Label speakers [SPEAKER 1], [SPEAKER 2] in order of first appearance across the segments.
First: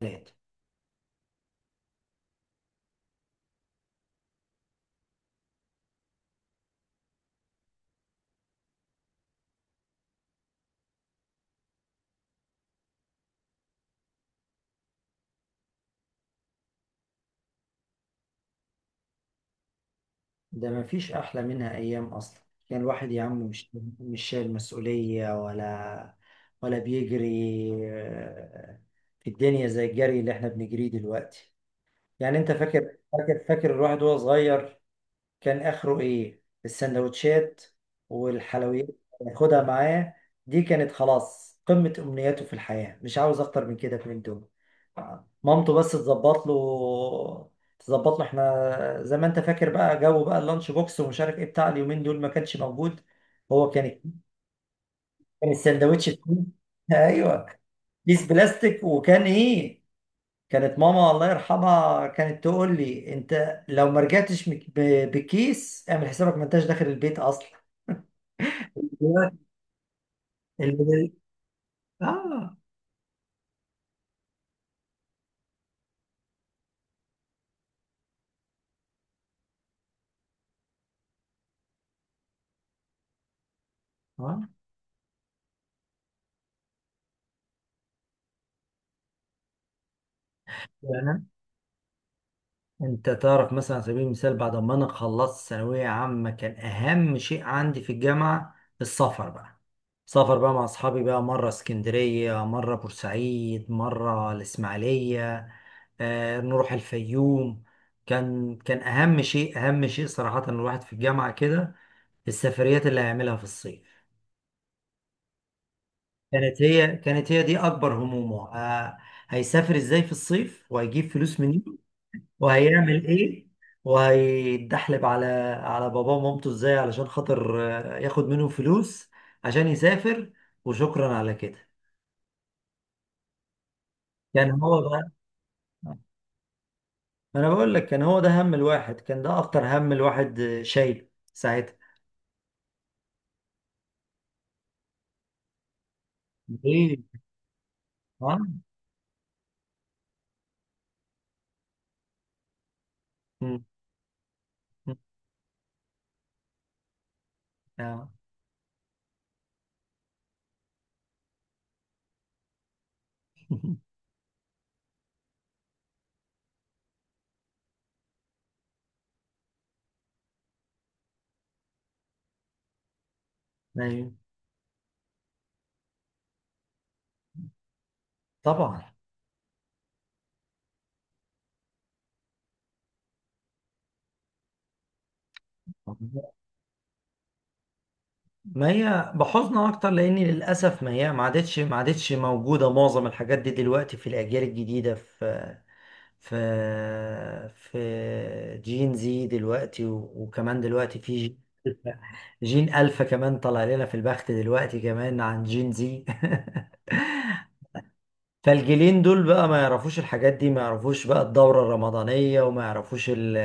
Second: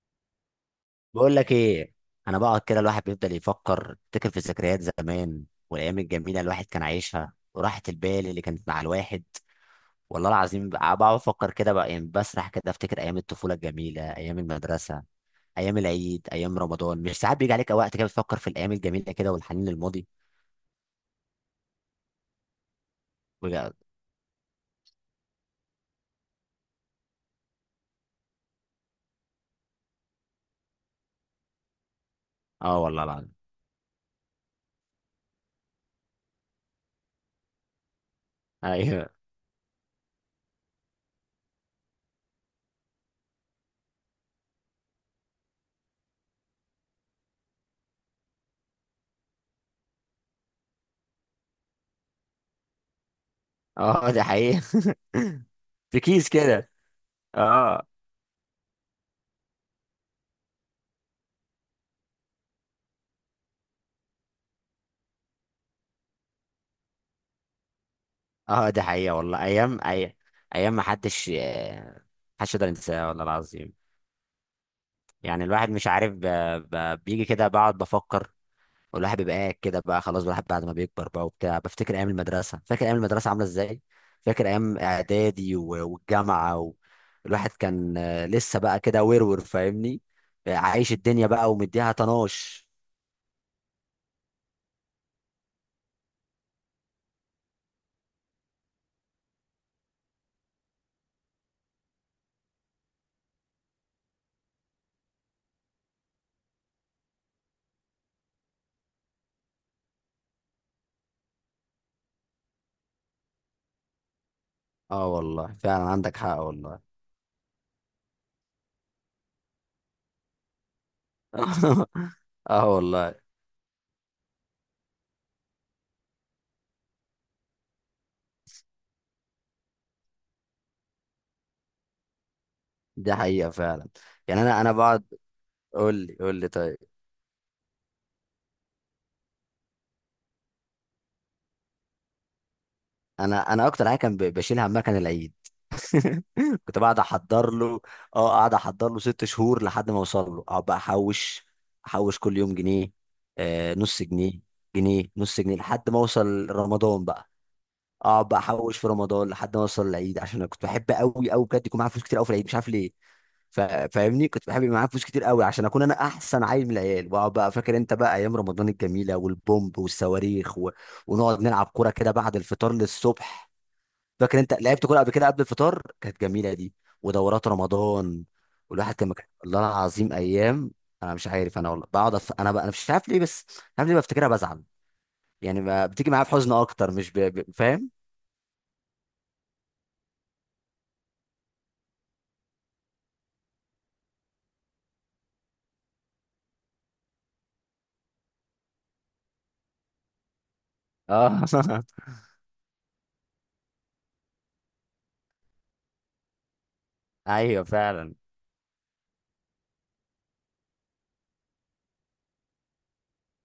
[SPEAKER 1] ثلاثة.
[SPEAKER 2] بقول لك ايه. انا بقعد كده، الواحد بيفضل يفكر يفتكر في ذكريات زمان والايام الجميله الواحد كان عايشها وراحه البال اللي كانت مع الواحد. والله العظيم بقعد افكر كده بقى، يعني بسرح كده افتكر ايام الطفوله الجميله، ايام المدرسه، ايام العيد، ايام رمضان. مش ساعات بيجي عليك وقت كده بتفكر في الايام الجميله كده والحنين للماضي؟
[SPEAKER 1] ده مفيش أحلى منها أيام أصلا. يعني الواحد يا عم مش
[SPEAKER 2] بجد.
[SPEAKER 1] مش شايل مسؤولية ولا بيجري آه، في الدنيا زي الجري اللي احنا بنجريه دلوقتي. يعني أنت
[SPEAKER 2] اه
[SPEAKER 1] فاكر
[SPEAKER 2] والله العظيم.
[SPEAKER 1] فاكر فاكر الواحد وهو صغير، كان اخره ايه؟ السندوتشات والحلويات
[SPEAKER 2] ايوه.
[SPEAKER 1] اللي ياخدها معاه، دي كانت خلاص قمة امنياته في الحياة، مش عاوز اكتر من كده من دول. مامته بس تظبط له. احنا زي ما انت فاكر بقى، جو بقى اللانش بوكس ومش عارف ايه بتاع اليومين دول ما كانش موجود. هو كان
[SPEAKER 2] اه دي حقيقه.
[SPEAKER 1] كان
[SPEAKER 2] في
[SPEAKER 1] الساندوتش
[SPEAKER 2] كيس كده.
[SPEAKER 1] ايوه،
[SPEAKER 2] اه.
[SPEAKER 1] كيس بلاستيك. وكان ايه؟ كانت ماما الله يرحمها كانت تقول لي انت لو ما رجعتش بالكيس، اعمل حسابك ما انتش داخل البيت اصلا.
[SPEAKER 2] اه دي حقيقه والله.
[SPEAKER 1] دلوقتي.
[SPEAKER 2] ايام اي، ايام ما
[SPEAKER 1] اللي.
[SPEAKER 2] حدش
[SPEAKER 1] اه،
[SPEAKER 2] محدش يقدر ينساها والله العظيم. يعني الواحد مش عارف بيجي كده بقعد بفكر. والواحد بيبقى قاعد كده بقى، خلاص الواحد بعد ما بيكبر بقى وبتاع بفتكر ايام المدرسه، فاكر ايام المدرسه عامله ازاي، فاكر
[SPEAKER 1] اه.
[SPEAKER 2] ايام اعدادي والجامعه الواحد كان لسه بقى كده ورور، فاهمني؟ عايش
[SPEAKER 1] يعني
[SPEAKER 2] الدنيا بقى ومديها طناش.
[SPEAKER 1] انت تعرف مثلا، على سبيل المثال، بعد ما انا خلصت ثانويه عامه كان اهم شيء عندي في الجامعه السفر بقى. سفر بقى مع اصحابي، بقى مره اسكندريه، مره بورسعيد، مره الاسماعيليه، نروح الفيوم. كان اهم شيء، صراحه، الواحد في الجامعه كده السفريات اللي هيعملها في الصيف.
[SPEAKER 2] اه والله فعلا عندك حق
[SPEAKER 1] كانت
[SPEAKER 2] والله.
[SPEAKER 1] هي كانت هي دي اكبر همومه، هيسافر ازاي في الصيف؟ وهيجيب فلوس منين؟
[SPEAKER 2] اه
[SPEAKER 1] وهيعمل
[SPEAKER 2] والله
[SPEAKER 1] ايه؟ وهيتدحلب على باباه ومامته ازاي علشان خاطر، ياخد منهم فلوس عشان يسافر؟ وشكرا على كده.
[SPEAKER 2] دي حقيقه فعلا. يعني
[SPEAKER 1] كان
[SPEAKER 2] انا
[SPEAKER 1] هو
[SPEAKER 2] بقعد،
[SPEAKER 1] بقى.
[SPEAKER 2] قول لي قول لي طيب.
[SPEAKER 1] ما انا بقول لك، كان هو ده هم الواحد، كان ده اكتر هم الواحد، شايل ساعتها.
[SPEAKER 2] انا اكتر حاجه كان بشيلها همها كان العيد. كنت
[SPEAKER 1] ايه؟
[SPEAKER 2] بقعد احضر له. اه
[SPEAKER 1] اه.
[SPEAKER 2] قاعد احضر له 6 شهور لحد ما اوصل له، اقعد بقى احوش، احوش كل يوم جنيه،
[SPEAKER 1] أمم،
[SPEAKER 2] آه نص جنيه،
[SPEAKER 1] أمم،
[SPEAKER 2] جنيه، نص جنيه، لحد ما اوصل رمضان بقى،
[SPEAKER 1] آه.
[SPEAKER 2] اقعد بقى احوش في رمضان لحد ما اوصل العيد، عشان انا كنت بحب قوي قوي بجد يكون معايا فلوس كتير قوي في العيد، مش عارف ليه. فاهمني، كنت بحب يبقى معايا فلوس كتير قوي عشان اكون انا احسن عيل من العيال، واقعد بقى فاكر انت بقى ايام رمضان الجميله، والبومب والصواريخ ونقعد نلعب كوره كده بعد الفطار للصبح.
[SPEAKER 1] أيوة.
[SPEAKER 2] فاكر انت لعبت كوره قبل كده قبل الفطار؟ كانت جميله دي، ودورات رمضان.
[SPEAKER 1] طبعا.
[SPEAKER 2] والواحد كان والله العظيم ايام. انا مش عارف، انا والله بقعد انا مش عارف ليه، بس مش عارف ليه بفتكرها بزعل. يعني بتيجي معايا في حزن اكتر، مش فاهم؟
[SPEAKER 1] ما هي بحزن اكتر لان للاسف ما هي ما عادتش موجوده معظم الحاجات دي دلوقتي في الاجيال الجديده، في في جين زي دلوقتي، وكمان دلوقتي في
[SPEAKER 2] اه.
[SPEAKER 1] جين الفا كمان طلع لنا في البخت دلوقتي كمان عن جين زي.
[SPEAKER 2] ايوه فعلا.
[SPEAKER 1] فالجيلين دول بقى ما يعرفوش الحاجات دي، ما يعرفوش بقى الدورة الرمضانية، وما يعرفوش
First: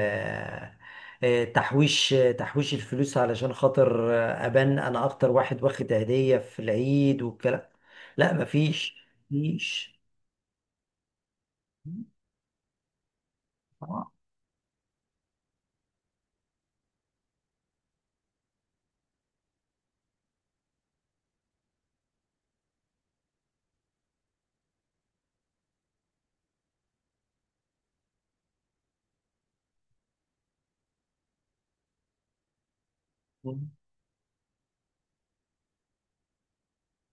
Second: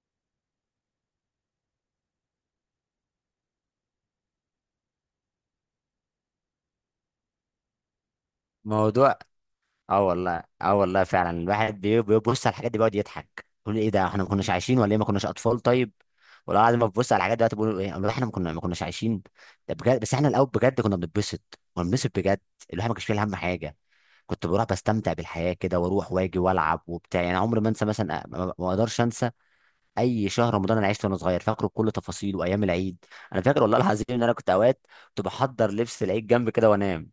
[SPEAKER 1] تحويش الفلوس علشان خاطر، أبان أنا أكتر واحد واخد هدية في العيد والكلام. لا، مفيش
[SPEAKER 2] موضوع.
[SPEAKER 1] مفيش
[SPEAKER 2] اه والله، اه والله فعلا الواحد بيبص على الحاجات دي بيقعد يضحك يقول ايه ده،
[SPEAKER 1] آه.
[SPEAKER 2] احنا ما كناش عايشين ولا ايه، ما كناش اطفال طيب؟ ولا بعد ما ببص على الحاجات دلوقتي بقول ايه والله، احنا ما كناش عايشين. ده بجد، بس احنا الاول بجد كنا بنتبسط، كنا بنتبسط بجد. الواحد ما كانش فيه هم حاجه، كنت بروح بستمتع بالحياه كده، واروح واجي والعب وبتاع. يعني عمري ما انسى مثلا، ما اقدرش انسى اي شهر رمضان انا عشته وانا صغير، فاكره بكل تفاصيله، وايام العيد. انا فاكر والله العظيم ان انا كنت اوقات كنت بحضر لبس العيد جنب كده وانام،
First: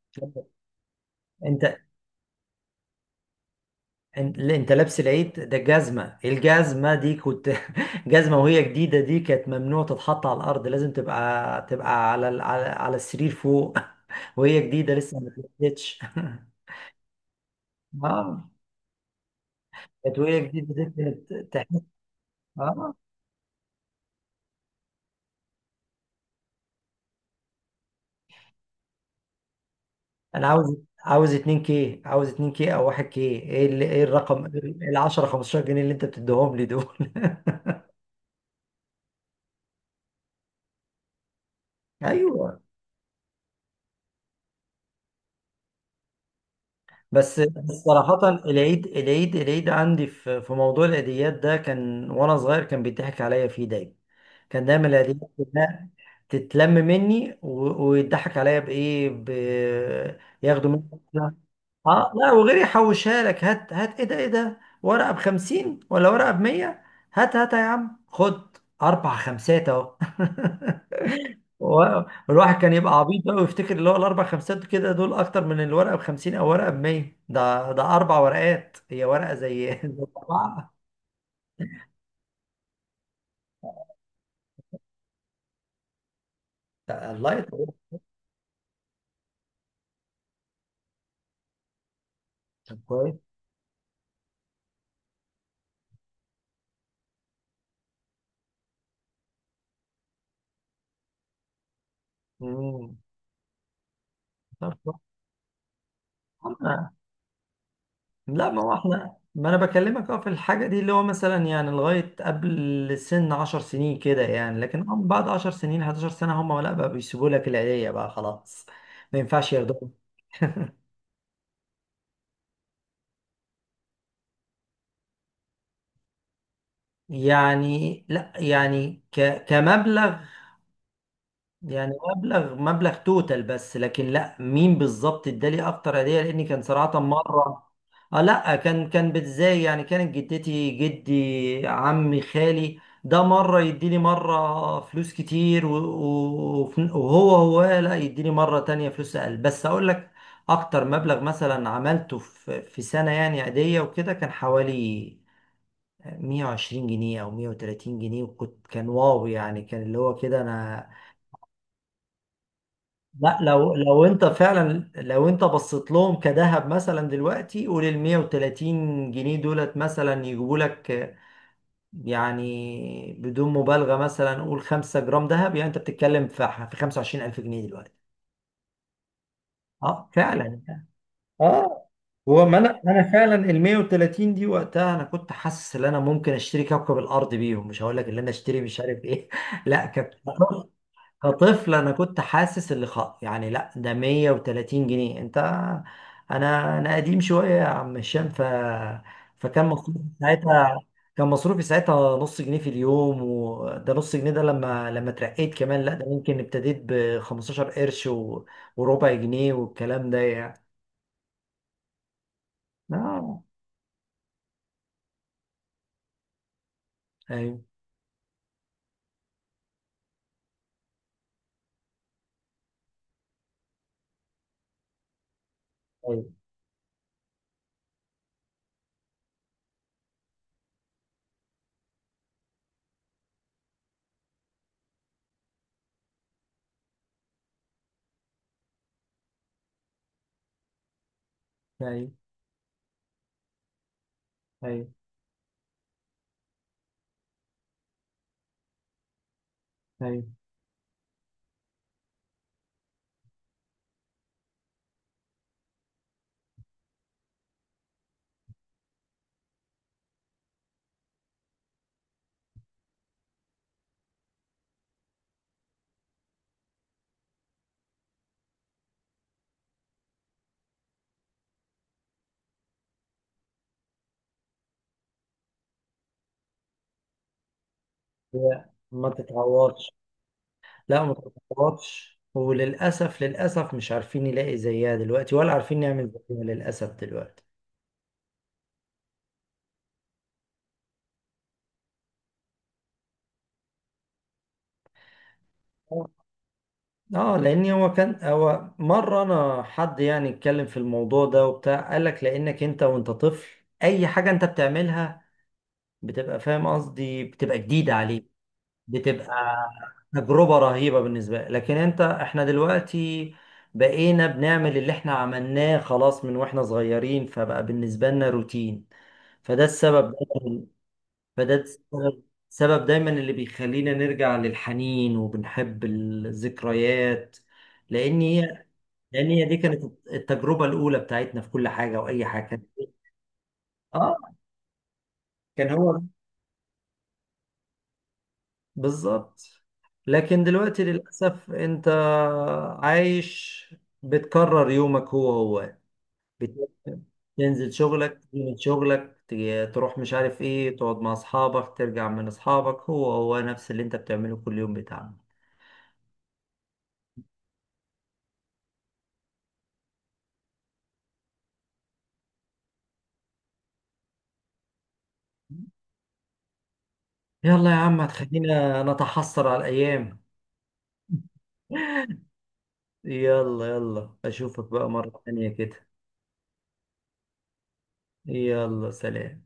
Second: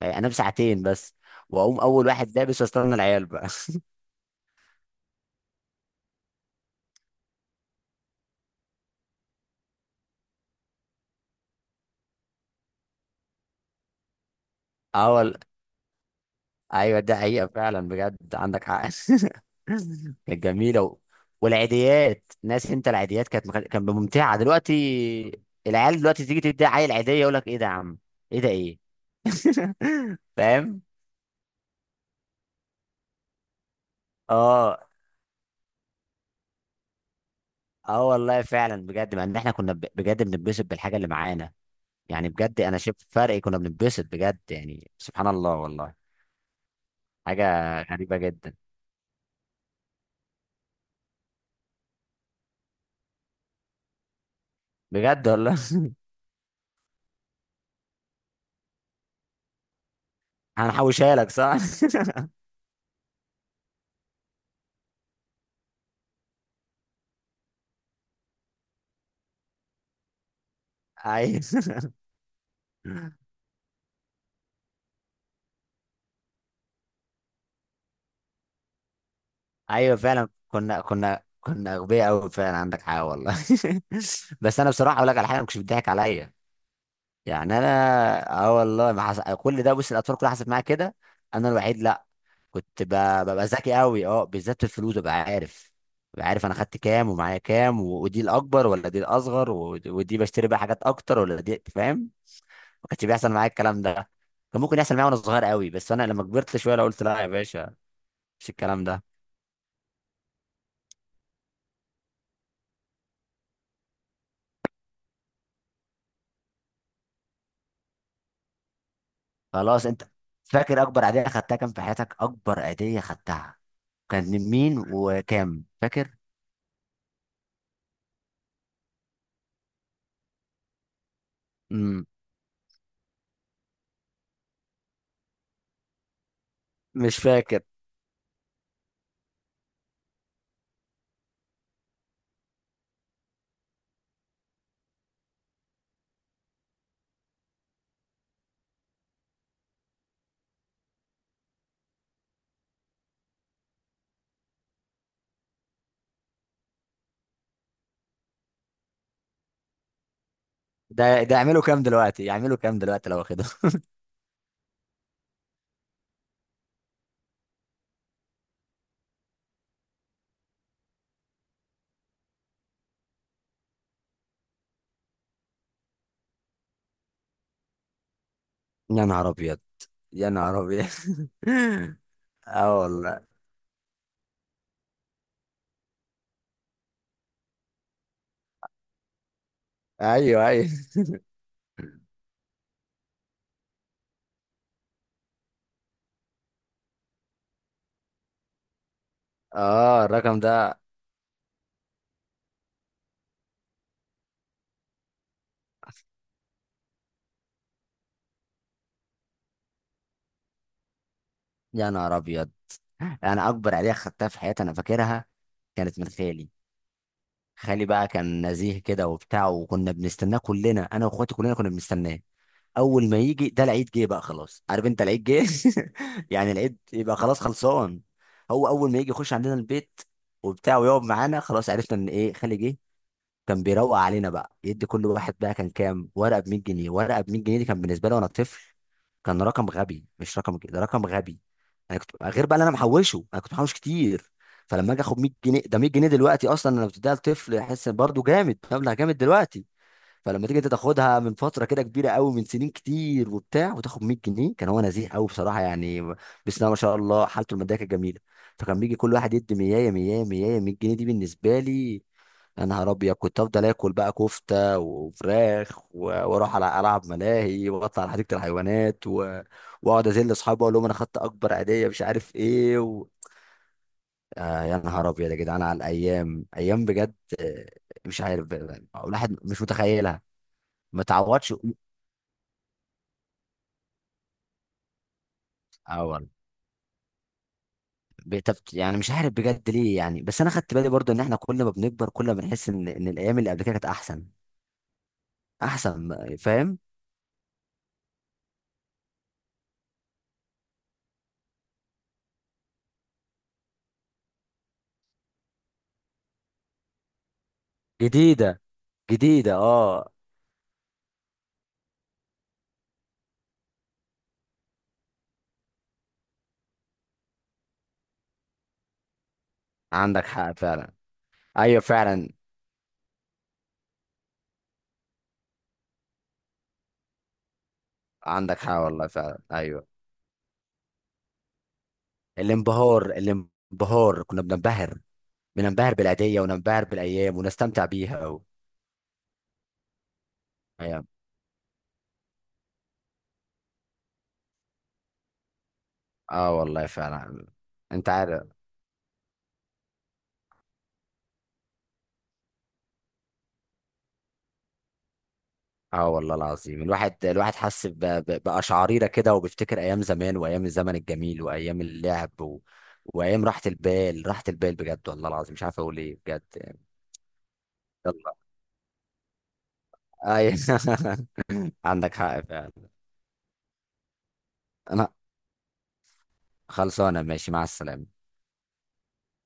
[SPEAKER 2] يعني انام ساعتين بس
[SPEAKER 1] أنت.
[SPEAKER 2] واقوم اول واحد لابس واستنى العيال بقى.
[SPEAKER 1] انت اللي انت لابس العيد ده، جزمة، الجزمة دي كنت، جزمة وهي جديدة، دي كانت ممنوع تتحط على الأرض، لازم تبقى على على السرير فوق، وهي جديدة لسه ما
[SPEAKER 2] اول،
[SPEAKER 1] اتلبستش.
[SPEAKER 2] ايوه ده حقيقه فعلا بجد
[SPEAKER 1] اه،
[SPEAKER 2] عندك حق.
[SPEAKER 1] كانت وهي
[SPEAKER 2] كانت
[SPEAKER 1] جديدة
[SPEAKER 2] جميله
[SPEAKER 1] دي كانت تحس.
[SPEAKER 2] والعيديات، ناس انت
[SPEAKER 1] اه،
[SPEAKER 2] العيديات كانت كانت ممتعه. دلوقتي العيال دلوقتي تيجي تدي عيل عيديه يقول لك ايه ده يا عم، ايه ده، ايه؟
[SPEAKER 1] أنا عاوز
[SPEAKER 2] فاهم؟
[SPEAKER 1] عاوز 2 كي، أو 1 كي، إيه الرقم؟
[SPEAKER 2] اه.
[SPEAKER 1] ال 10 15 جنيه اللي أنت بتديهم لي دول.
[SPEAKER 2] اه والله فعلا بجد، مع ان احنا كنا بجد بنتبسط بالحاجه اللي معانا. يعني
[SPEAKER 1] أيوه.
[SPEAKER 2] بجد انا شفت فرق، كنا بنتبسط بجد، يعني سبحان الله والله.
[SPEAKER 1] بس
[SPEAKER 2] حاجه غريبه
[SPEAKER 1] صراحة،
[SPEAKER 2] جدا.
[SPEAKER 1] العيد، عندي في موضوع العيديات ده، كان وأنا صغير كان بيضحك عليا فيه دايما. كان دايما
[SPEAKER 2] بجد
[SPEAKER 1] العيديات
[SPEAKER 2] والله.
[SPEAKER 1] كلها تتلم مني، ويضحك عليا بإيه؟ ياخدوا مني.
[SPEAKER 2] هنحوشها لك، صح؟
[SPEAKER 1] اه، لا، وغير يحوشها لك؟ هات هات، ايه ده؟ ايه ده؟ ورقة بخمسين ولا ورقة بمية؟ هات هات يا عم، خد أربع خمسات أهو.
[SPEAKER 2] ايوه.
[SPEAKER 1] و- والواحد كان يبقى عبيط بقى ويفتكر اللي هو الاربع خمسات كده دول اكتر من الورقه ب 50 او ورقه ب 100. ده اربع ورقات، هي ورقه زي زي
[SPEAKER 2] ايوه فعلا،
[SPEAKER 1] اربعه.
[SPEAKER 2] كنا اغبياء قوي فعلا، عندك حق والله. بس انا بصراحه اقول لك على حاجه، ما كنتش بتضحك عليا.
[SPEAKER 1] الله
[SPEAKER 2] يعني
[SPEAKER 1] يطول.
[SPEAKER 2] انا، اه والله ما حس... كل ده، بص، الاطفال كلها حصلت معايا كده، انا الوحيد لا.
[SPEAKER 1] طب
[SPEAKER 2] كنت ب...
[SPEAKER 1] كويس.
[SPEAKER 2] ببقى ذكي قوي، اه بالذات في الفلوس، ببقى عارف، ببقى عارف انا خدت كام ومعايا كام ودي الاكبر ولا دي الاصغر ودي بشتري بقى حاجات اكتر ولا دي، فاهم؟ ما
[SPEAKER 1] مم.
[SPEAKER 2] كانش بيحصل معايا الكلام ده. كان
[SPEAKER 1] طب
[SPEAKER 2] ممكن يحصل
[SPEAKER 1] كويس.
[SPEAKER 2] معايا وانا صغير قوي، بس انا لما كبرت شويه لا
[SPEAKER 1] أما-
[SPEAKER 2] قلت لا يا باشا.
[SPEAKER 1] لا،
[SPEAKER 2] مش
[SPEAKER 1] ما هو
[SPEAKER 2] الكلام ده.
[SPEAKER 1] احنا، ما انا بكلمك اه في الحاجه دي اللي هو مثلا يعني لغايه قبل سن 10 سنين كده يعني، لكن بعد 10 سنين، 11 سنه، هم لا بقى بيسيبوا لك العيديه بقى خلاص، ما ينفعش
[SPEAKER 2] خلاص
[SPEAKER 1] ياخدوها.
[SPEAKER 2] انت فاكر اكبر عيدية خدتها كام في حياتك؟ اكبر عيدية خدتها كانت من مين وكام، فاكر؟
[SPEAKER 1] يعني لا، يعني كمبلغ، يعني
[SPEAKER 2] امم،
[SPEAKER 1] مبلغ توتال بس، لكن لا مين بالظبط ادالي اكتر هديه، لاني كان صراحه
[SPEAKER 2] مش فاكر.
[SPEAKER 1] مره. اه لا، كان بتزاي يعني. كانت جدتي، جدي، عمي، خالي، ده مره يديني مره فلوس كتير، وهو لا يديني مره تانية فلوس اقل. بس اقول لك اكتر مبلغ مثلا عملته في سنه يعني عاديه وكده، كان حوالي 120 جنيه او 130 جنيه، وكنت واو، يعني كان اللي هو كده انا.
[SPEAKER 2] ده يعملوا كام دلوقتي، يعملوا كام دلوقتي لو
[SPEAKER 1] لا،
[SPEAKER 2] واخده؟
[SPEAKER 1] لو انت فعلا، لو انت بصيت لهم كذهب مثلا دلوقتي، قول ال 130 جنيه دولت مثلا يجيبوا لك، يعني بدون مبالغه، مثلا قول 5 جرام ذهب، يعني انت بتتكلم في 25,000 جنيه دلوقتي.
[SPEAKER 2] يا نهار ابيض.
[SPEAKER 1] اه
[SPEAKER 2] يا
[SPEAKER 1] فعلا.
[SPEAKER 2] نهار ابيض.
[SPEAKER 1] اه. هو ما
[SPEAKER 2] اه
[SPEAKER 1] انا
[SPEAKER 2] والله.
[SPEAKER 1] فعلا ال 130 دي وقتها انا كنت حاسس ان انا ممكن اشتري كوكب الارض بيهم، مش هقول لك ان انا اشتري مش عارف ايه. لا كانت.
[SPEAKER 2] ايوه ايوه.
[SPEAKER 1] كطفل انا كنت حاسس اللي يعني، لا، ده 130 جنيه، انت. انا قديم شويه يا عم هشام، فكان مصروفي
[SPEAKER 2] اه الرقم ده.
[SPEAKER 1] ساعتها، كان مصروفي ساعتها نص جنيه في اليوم. وده نص جنيه ده لما، اترقيت كمان، لا ده ممكن ابتديت ب 15 قرش و... وربع جنيه والكلام ده يعني.
[SPEAKER 2] يا نهار ابيض،
[SPEAKER 1] اه.
[SPEAKER 2] انا اكبر عيدية خدتها في حياتي انا فاكرها، كانت من خالي.
[SPEAKER 1] ايوه،
[SPEAKER 2] خالي بقى كان نزيه كده وبتاع، وكنا بنستناه كلنا، انا واخواتي كلنا كنا بنستناه. اول ما يجي ده، العيد جه بقى، خلاص عارف انت العيد جه.
[SPEAKER 1] ايوه،
[SPEAKER 2] يعني العيد يبقى خلاص خلصان. هو اول ما يجي يخش عندنا البيت وبتاع ويقعد معانا، خلاص عرفنا ان ايه، خالي جه. كان بيروق علينا بقى يدي كل واحد بقى، كان كام ورقه ب 100 جنيه، ورقه ب 100 جنيه دي كان بالنسبه لي وانا طفل كان رقم غبي، مش رقم كده، ده رقم غبي. انا
[SPEAKER 1] ايوه،
[SPEAKER 2] كنت غير بقى اللي انا محوشه، انا كنت محوش كتير.
[SPEAKER 1] ايوه،
[SPEAKER 2] فلما اجي اخد 100 جنيه، ده 100 جنيه دلوقتي اصلا انا بتديها لطفل يحس برضه جامد، مبلغ جامد دلوقتي.
[SPEAKER 1] ايوه.
[SPEAKER 2] فلما تيجي انت تاخدها من فتره كده كبيره قوي، من سنين كتير وبتاع، وتاخد 100 جنيه، كان هو نزيه قوي بصراحه يعني، بسم الله ما شاء الله حالته الماديه كانت جميله. فكان بيجي كل واحد يدي 100، 100، 100، 100 جنيه دي بالنسبه لي يا نهار ابيض. كنت افضل اكل بقى كفته وفراخ واروح على العب ملاهي واطلع على حديقه الحيوانات واقعد ازل اصحابي اقول لهم انا خدت اكبر عيديه مش عارف ايه آه يا نهار ابيض يا جدعان، على الايام، ايام بجد. مش عارف
[SPEAKER 1] هي ما
[SPEAKER 2] الواحد مش
[SPEAKER 1] تتعوضش.
[SPEAKER 2] متخيلها. ما
[SPEAKER 1] لا، ما
[SPEAKER 2] تعوضش قوت.
[SPEAKER 1] تتطلبش، وللأسف مش عارفين يلاقي زيها دلوقتي، ولا عارفين نعمل
[SPEAKER 2] اول
[SPEAKER 1] زيها للأسف دلوقتي.
[SPEAKER 2] يعني مش عارف بجد ليه يعني، بس انا خدت بالي برضو ان احنا كل ما بنكبر كل ما بنحس ان الايام اللي قبل كده كانت احسن، احسن، فاهم؟
[SPEAKER 1] اه لان هو مره انا، حد يعني اتكلم في الموضوع ده وبتاع، قال لك لانك انت وانت طفل، اي حاجه انت بتعملها بتبقى فاهم قصدي، بتبقى جديده عليك،
[SPEAKER 2] جديده، جديده،
[SPEAKER 1] بتبقى
[SPEAKER 2] اه.
[SPEAKER 1] تجربه رهيبه بالنسبه لك، لكن انت، احنا دلوقتي بقينا بنعمل اللي احنا عملناه خلاص من واحنا صغيرين، فبقى بالنسبه لنا روتين. فده السبب،
[SPEAKER 2] عندك حق فعلا.
[SPEAKER 1] فده
[SPEAKER 2] ايوه
[SPEAKER 1] السبب
[SPEAKER 2] فعلا
[SPEAKER 1] سبب دايما اللي بيخلينا نرجع للحنين وبنحب الذكريات، لان
[SPEAKER 2] عندك
[SPEAKER 1] هي،
[SPEAKER 2] حق والله. فعلا
[SPEAKER 1] دي كانت
[SPEAKER 2] ايوه.
[SPEAKER 1] التجربه الاولى بتاعتنا في كل حاجه واي حاجه كان.
[SPEAKER 2] الانبهار،
[SPEAKER 1] اه،
[SPEAKER 2] الانبهار كنا بننبهر،
[SPEAKER 1] كان
[SPEAKER 2] بننبهر
[SPEAKER 1] هو
[SPEAKER 2] بالعيديه، وننبهر بالايام ونستمتع بيها
[SPEAKER 1] بالظبط. لكن دلوقتي
[SPEAKER 2] ايام.
[SPEAKER 1] للاسف انت عايش بتكرر يومك هو هو،
[SPEAKER 2] اه
[SPEAKER 1] بت-
[SPEAKER 2] والله فعلا.
[SPEAKER 1] تنزل
[SPEAKER 2] انت
[SPEAKER 1] شغلك،
[SPEAKER 2] عارف،
[SPEAKER 1] تيجي من شغلك، تروح مش عارف ايه، تقعد مع اصحابك، ترجع من اصحابك، هو هو نفس اللي انت بتعمله كل يوم بتاعك.
[SPEAKER 2] اه والله العظيم الواحد، الواحد حس بقشعريرة كده، وبيفتكر ايام زمان، وايام الزمن الجميل، وايام اللعب وايام راحة البال، راحة البال بجد والله العظيم، مش عارف اقول ايه بجد يعني.
[SPEAKER 1] يلا يا عم
[SPEAKER 2] يلا.
[SPEAKER 1] هتخلينا نتحسر على الأيام.
[SPEAKER 2] اي. عندك حق فعلا.
[SPEAKER 1] يلا يلا، أشوفك بقى
[SPEAKER 2] انا
[SPEAKER 1] مرة تانية كده.
[SPEAKER 2] خلصانه، ماشي مع السلامة.
[SPEAKER 1] يلا سلام.